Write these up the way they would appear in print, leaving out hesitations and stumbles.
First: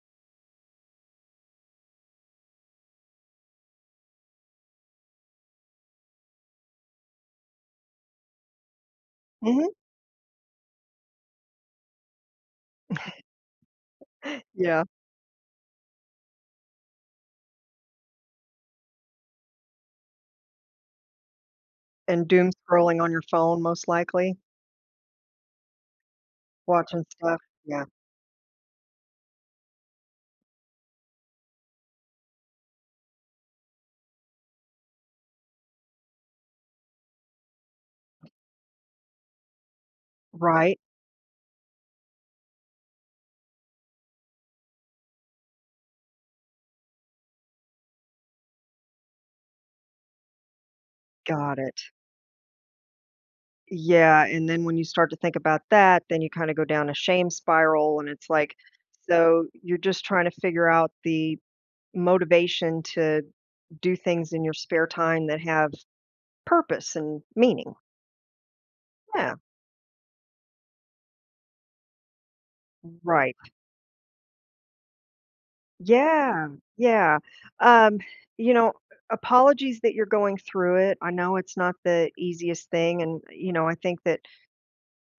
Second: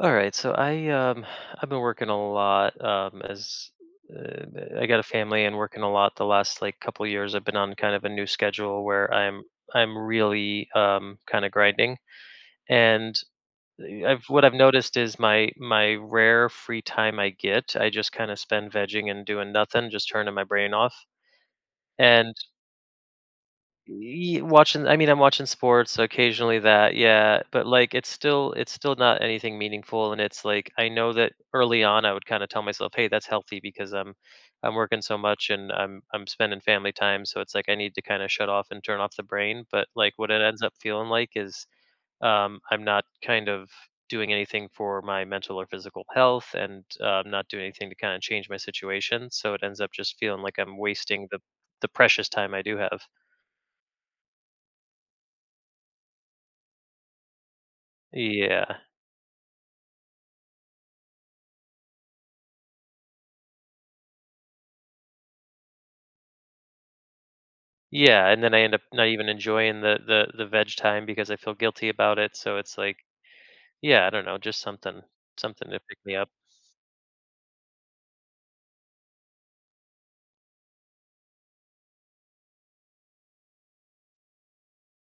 All right, so I I've been working a lot as uh, I got a family and working a lot the last like couple years. I've been on kind of a new schedule where I'm Mhm. I'm really kind of grinding and eh, I've what I've Yeah, noticed is my rare free time I get, I just kind of spend vegging and doing nothing, just turning my brain off. and And doom scrolling on your phone most likely, Y watching I mean, I'm watching sports, occasionally that, watching stuff. yeah, but, Yeah. like, it's still not anything meaningful, and it's, like, I know that early on, I would kinda tell myself, "Hey, that's healthy because I'm working so much and I'm spending family time, so it's like I need to kinda shut off and turn off the brain," but, like, what it ends up Right. feeling like is, I'm not kind of doing anything for my mental or physical health and, I'm not doing anything to kinda change my situation, so it ends up just feeling like I'm wasting the Got it. the precious time I do have. Yeah, and then when you start to think about that, then you kinda go down a shame spiral, and it's like Yeah. so you're just trying to figure out the motivation to do things in your spare time that have purpose and meaning. Yeah, and then I end up not even Yeah. enjoying the veg time because I feel guilty about it, so it's like Right. yeah, I don't know, just something to pick me up. Yeah, yeah. Um, you know, apologies that you're going through it. I know it's not the easiest thing, and, you know, I think that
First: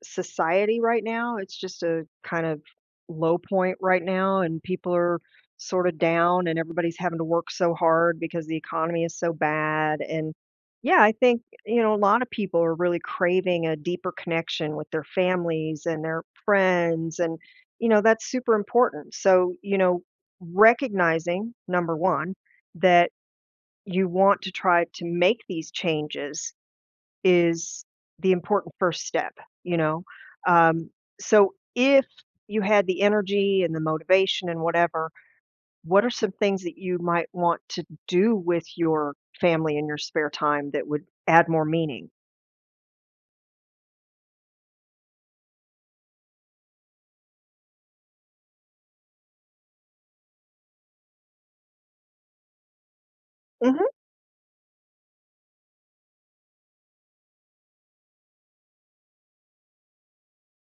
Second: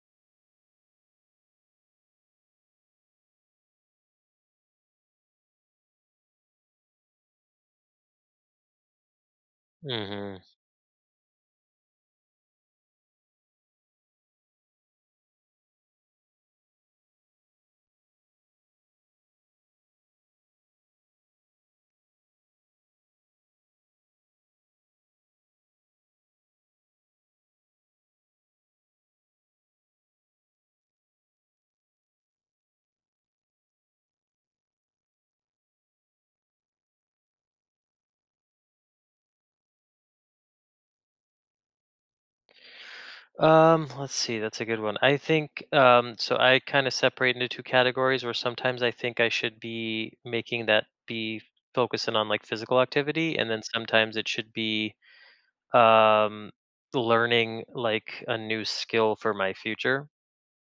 society right now, it's just a kind of low point right now, and people are sort of down, and everybody's having to work so hard because the economy is so bad. And Mhm. yeah, I think, you know, a lot of people are really craving a deeper connection with their families and their friends. And, you know, that's super important. So, you know, recognizing number one, that you want to try to make these changes is the important first step, you know? Um, so if you had the energy and the motivation and whatever, what are some things that you might want to do with your family in your spare time that would add more meaning? Let's see, that's a good one. I think so I kind of separate into two categories where sometimes I think I should be making that be focusing on like physical activity and then Mhm. sometimes it should be um learning like a new skill for my future.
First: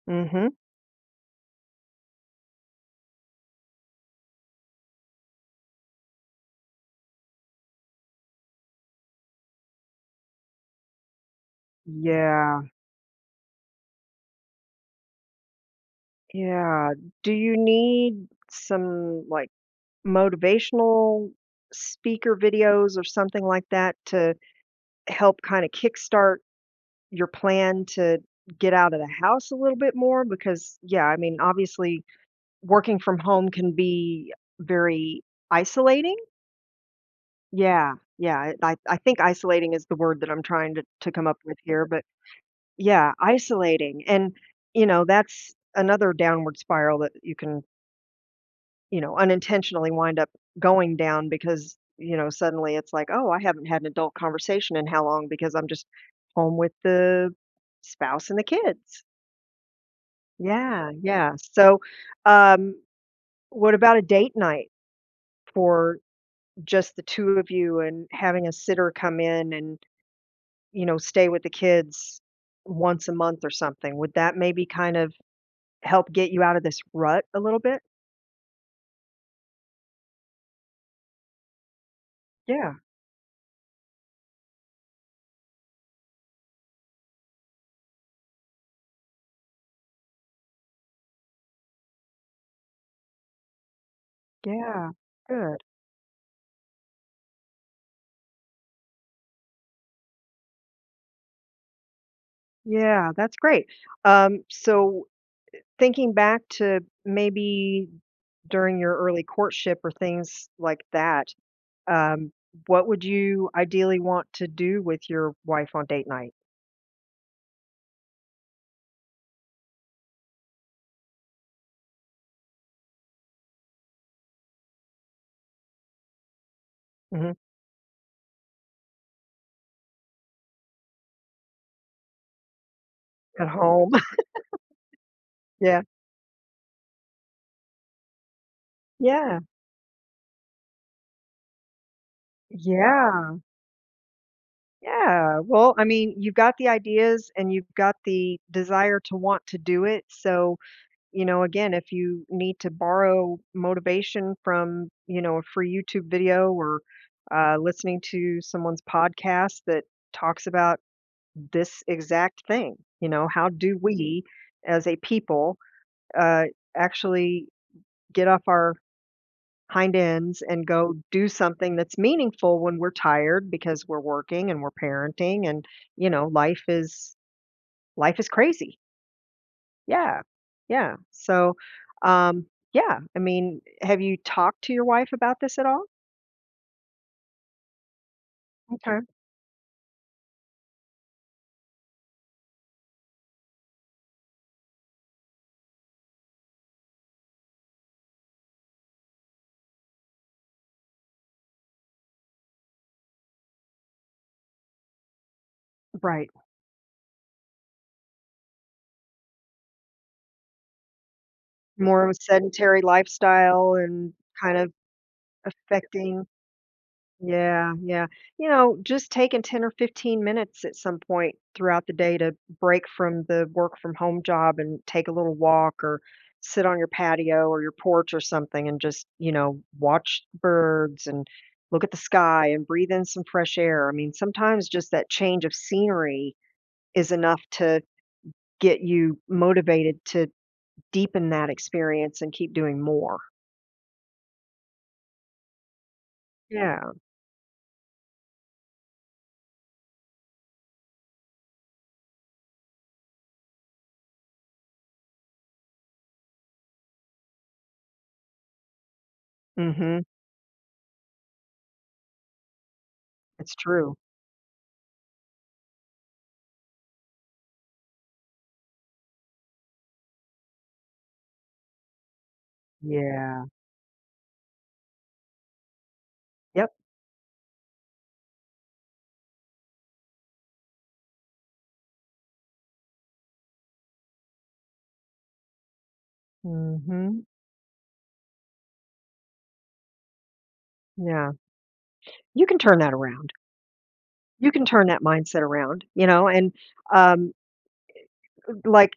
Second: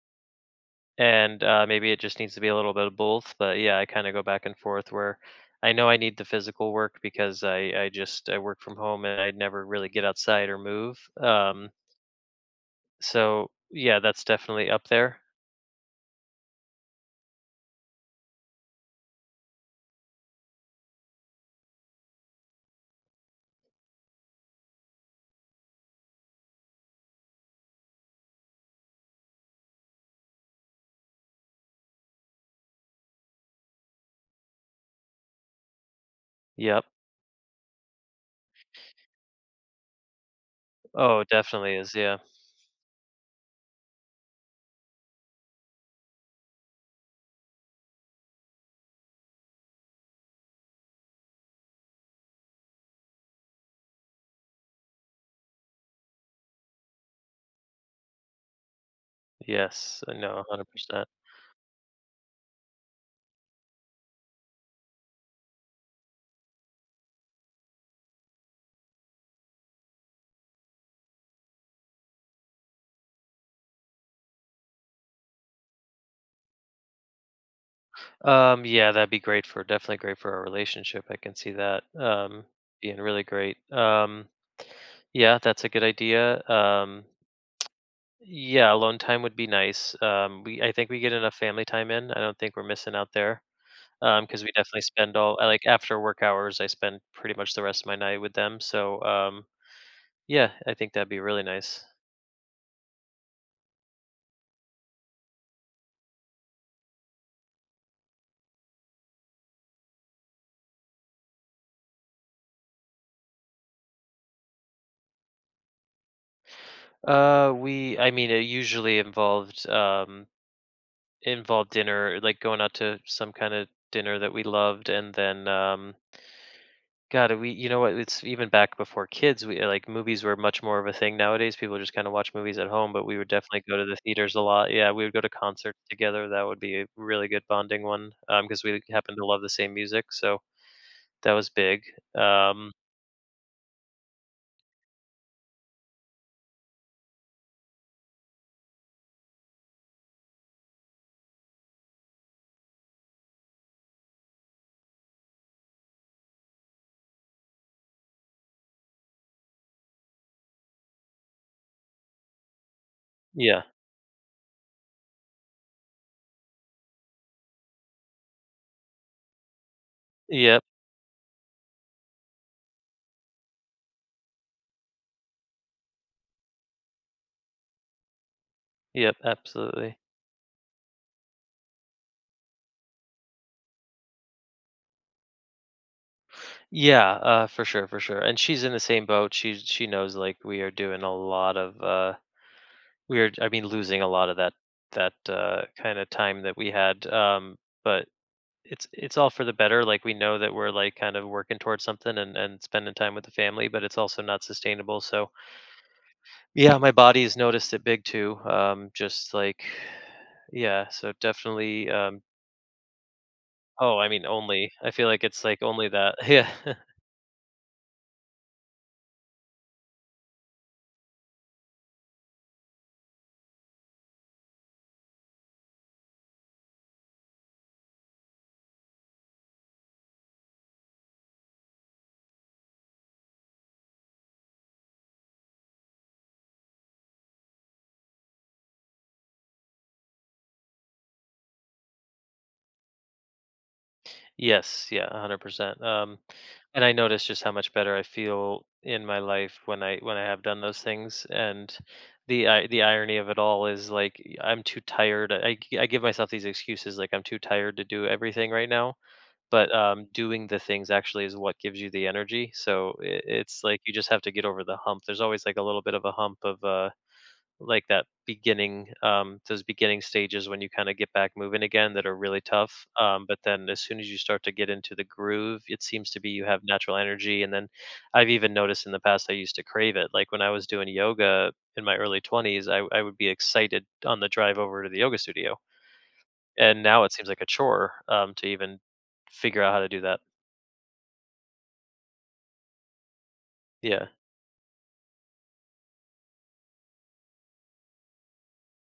Mhm. And maybe it just needs to be a little bit of both. But yeah, I kind of go back and forth where I know I need the physical work because I just I work from home and I never really get outside or move. Yeah. So yeah, that's definitely up there. Yeah. Do you need some like motivational speaker videos or something like that to help kind of kickstart your plan to get out of the house a little bit more? Because, yeah, I mean, obviously, working from home can be very isolating. Yep. Yeah, yeah. I think isolating is the word that I'm trying to Oh, come it up with definitely here. is. But Yeah. yeah, isolating. And, you know, that's another downward spiral that you can, you know, unintentionally wind up going down because, you know, suddenly it's like, oh, I haven't had an adult conversation in how long because I'm just home with the spouse and the kids. Yes. I know. One Hundred Yeah, percent. yeah. So, um, what about a date night for just the 2 of you and having a sitter come in and, you know, stay with the kids once a month or something? Would that maybe kind of help get you out of this rut a little bit? Yeah, that'd be great for definitely great for our relationship. I can see that. Yeah, Being really great. Yeah, that's a good idea. Yeah, alone time would be nice. We I think we get enough family time in. I don't think we're missing out there. Because we definitely yeah. spend all I Good. like after work hours, I spend pretty much the rest of my night with them. So yeah, I think that'd be really nice. Yeah, that's great. So thinking back to maybe during your early courtship or things like that, um, what would you ideally want to do with your wife on date night? We I mean it usually involved dinner, like going out to some kind of dinner that we loved, and then God, Mhm. we you know what? It's even back before kids. We like movies were much more of a thing nowadays. People just kind of watch movies at home, but we would At definitely go to home? the theaters a lot. Yeah, we would go to concerts Yeah. together. That would be a really good bonding one because we happen to Yeah. love the same music, so that was big. Um, Yeah. Yeah. Well, I mean, you've got the ideas and you've got the desire to want to do it. So, you know, again, if you need to borrow motivation from, you know, a free YouTube video or listening to someone's podcast that talks about this exact thing. You know, how yeah, do we as a people uh, actually get off our hind ends yep, and go do something that's meaningful when we're tired because we're working and we're parenting and, you know, life is crazy. yep, absolutely. Yeah, yeah. So, um, yeah, I mean, have you talked to your wife about this at all? Yeah, for sure, for sure. And she's in the Okay. same boat. She knows like we are doing a lot of we are. I mean, losing a lot of that kind of time that we had. But it's all for the better. Like we know that we're like kind of working towards something and spending time with the family, but it's also not sustainable. So Right, yeah, my body's noticed it big too. Just like yeah, so definitely. more of a sedentary lifestyle Oh, I and mean, kind only of I feel like it's like only that. affecting. Yeah. Yeah, yeah. You know, just taking 10 or 15 minutes at some point throughout the day to break from the work from home job and take a little walk or sit on your patio or your porch or something and just, you know, watch birds and look at the sky and breathe in some fresh air. I mean, sometimes just that change of scenery is enough to get you motivated to deepen that experience and keep doing more. Yes, yeah, 100%. And I Yeah. notice just how much better I feel in my life when I have done those things. And the irony of it all is like I'm too tired. I give myself these excuses like I'm too tired to do everything right now. But Mhm. Doing the things actually is what gives you the energy. So It's it's like you true. just have to get over the hump. There's always like a little bit of a hump of that beginning those beginning stages when you kind of get back moving again that are really tough but Yeah. then as soon as you start to get into the groove it seems to be you have Yep. natural energy and then I've even noticed in the past I used to crave it like when I was doing yoga in my early 20s I would be excited on the drive over to the yoga studio and now it Mhm. seems like a chore to even figure out how to do that. Yeah, you can turn that around. yeah You can turn that mindset around, you know, and um, like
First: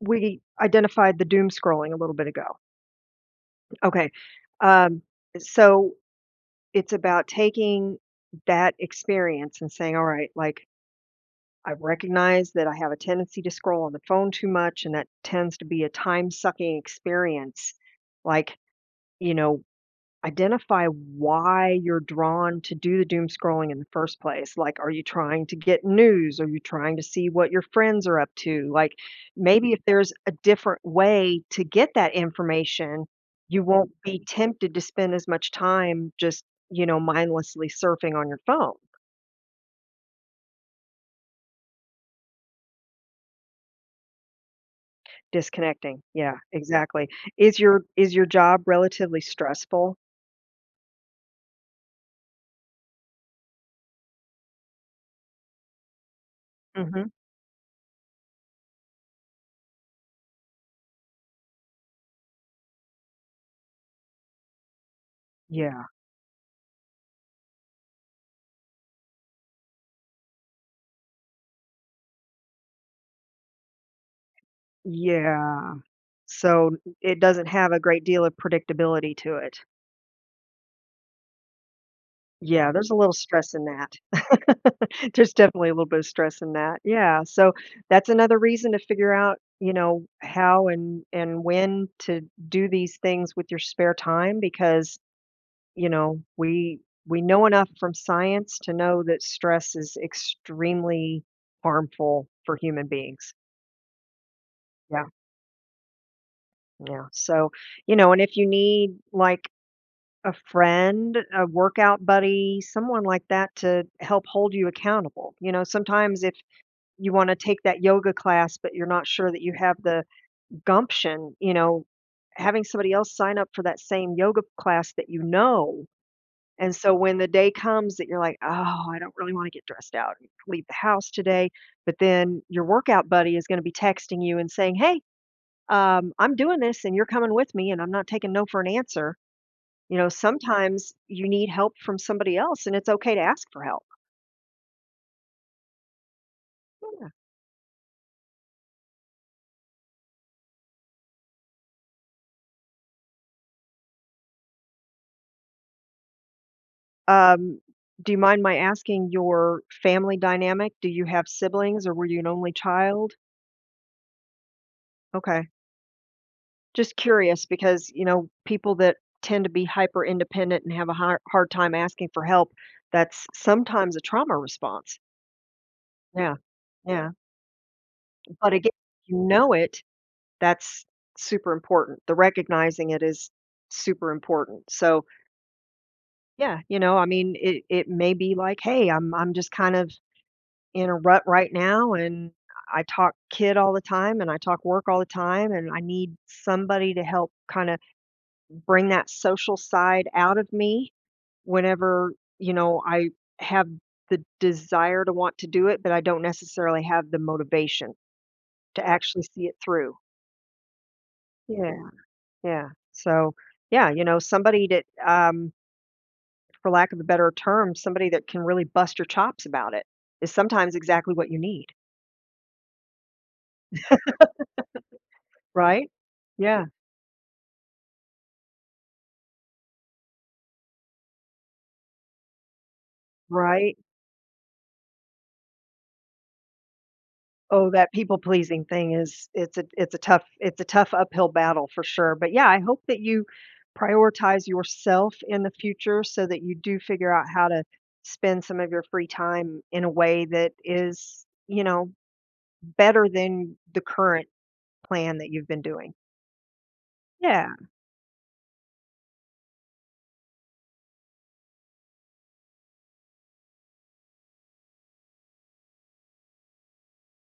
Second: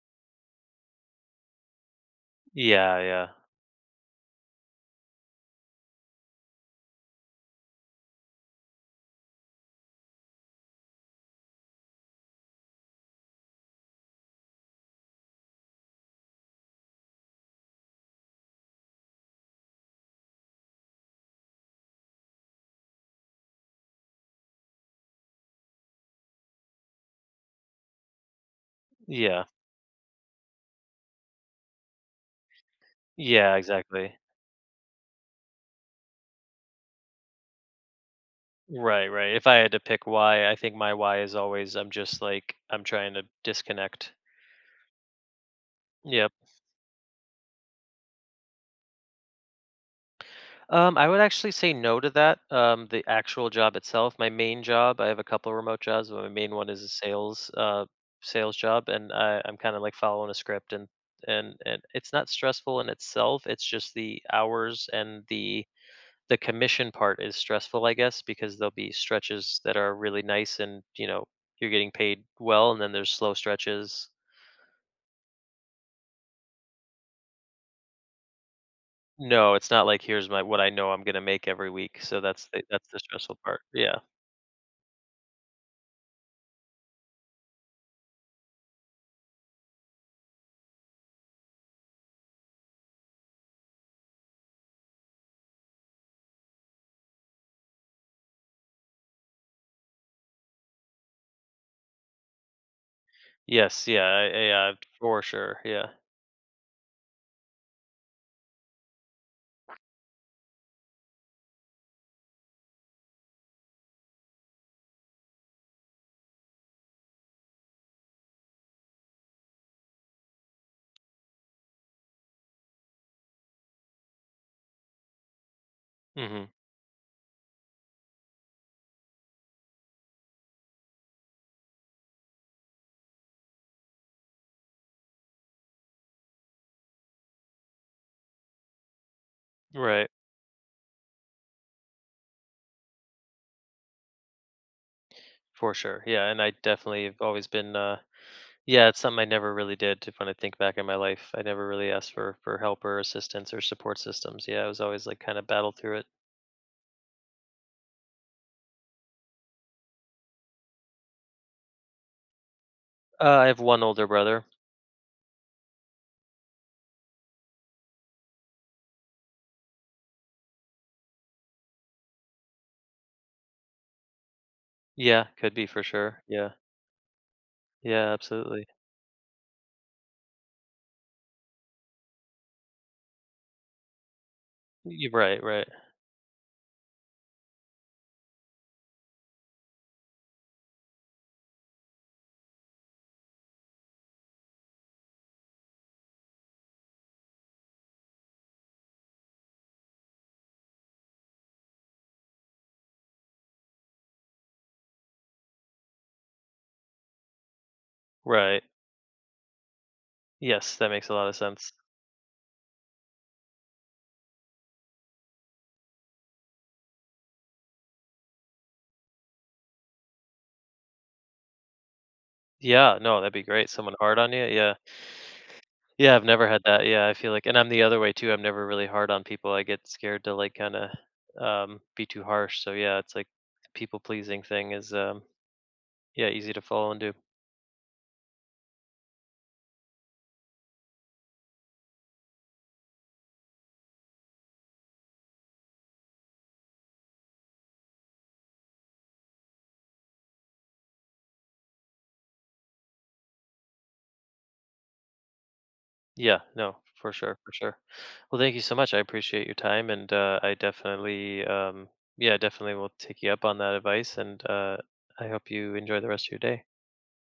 we identified the doom scrolling a little bit ago. yeah yeah Okay. Um, so it's about taking that experience and saying, all right, like I recognize that I have a tendency to scroll on the phone too much, and that tends to be a time sucking experience. Like, you know, identify why you're drawn to do the doom scrolling in the first place. Like, are you trying to get news? Are you trying to see what your friends are up to? Like, yeah maybe if there's a different way to get that information, Yeah, you won't exactly. be tempted to spend as much time just, you know, mindlessly surfing on your phone, Right, right. If I had to pick why, I think my why is always I'm just like I'm trying to disconnect. disconnecting. Yep. Yeah, exactly. Is your job relatively stressful? I would actually say no to that. The actual job itself, my main job, I have a couple of remote jobs, but my main one is a Hmm. Sales job and I'm kind of like following a script and and it's not stressful in itself. It's just the hours and the Yeah. the commission part is stressful, I guess, because there'll be stretches that are really nice and, you know, you're getting paid well and then there's slow stretches. Yeah. So it doesn't have a great deal of predictability to No, it. it's not like here's my what I know I'm gonna make every week, so that's the Yeah, that's there's a the little stressful stress part. in that. Yeah. There's definitely a little bit of stress in that. Yeah, so that's another reason to figure out, you know, how and when to do these things with your spare time because, you know, we know enough from science to know that stress is extremely harmful for human beings. Yes, yeah, I yeah, Yeah. for sure, yeah. Yeah. So, you know, and if you need like a friend, a workout buddy, someone like that to help hold you accountable. You know, sometimes if you wanna take that yoga class, but you're not sure that you have the gumption, you know, having somebody else sign up for that same yoga class that you know, Mhm. and so when the day comes that you're like, "Oh, I don't really wanna get dressed out and leave the house today," but then your workout buddy is gonna be texting you and saying, "Hey, I'm doing this and you're coming with me and I'm not taking no for an answer." You Right, know, sometimes you need help from somebody else, and it's okay to ask for help. for sure, yeah, and I definitely have always been, yeah, it's something I never really did to when I think back in my life. I never really asked for help or assistance or support systems. Yeah, I was always like kinda battled through it. Um, do you mind my asking your family dynamic? Do you have siblings or were you an only child? I have one older brother. Okay. Just curious because, you know, people that tend to be hyper independent and have a hard, hard time asking for help, that's sometimes a trauma response. Yeah, could be for sure. Yeah. Yeah. Yeah. Yeah, But absolutely. again, you know it, that's super important. The recognizing it is super important. So, Y right, right. yeah, you know, I mean, it may be like, "Hey, I'm just kind of in a rut right now, and I talk kid all the time, and I talk work all the time, and I need somebody to help kinda bring that social side out of me whenever, you know, I have the desire to want to do it, but I don't necessarily have the motivation Right. to actually see it through." Yes, that makes a lot of sense. Yeah, yeah. So, yeah, you know, somebody that, um, for lack of a better term, somebody that can really bust your chops about it is sometimes exactly what you need, Yeah, no, that'd be great. Someone hard on you, yeah. right? Yeah, I've never had Yeah, that, yeah, I feel like and I'm the other way too, I'm never really hard on people, I get scared to, like, kinda, be too harsh, so yeah, it's like the right. people pleasing thing is, yeah, easy to fall into. Oh, that people pleasing thing is, it's a tough, it's a tough uphill battle for sure. But yeah, I hope that you prioritize yourself in the future so that you do figure out how to spend some of your free time in a way that is, you know, better than the current plan that you've been doing. Yeah, no, for sure, for Yeah. sure. Well, thank you so much, I appreciate your time, and, I definitely, yeah, definitely will take you up on that advice, and, I hope you enjoy the rest of your day.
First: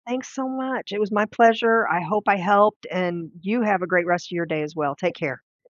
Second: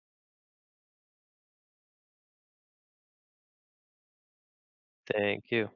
Thanks so much. It was my pleasure. I hope I helped, and you have a great rest of your day as well. Take care. Thank you.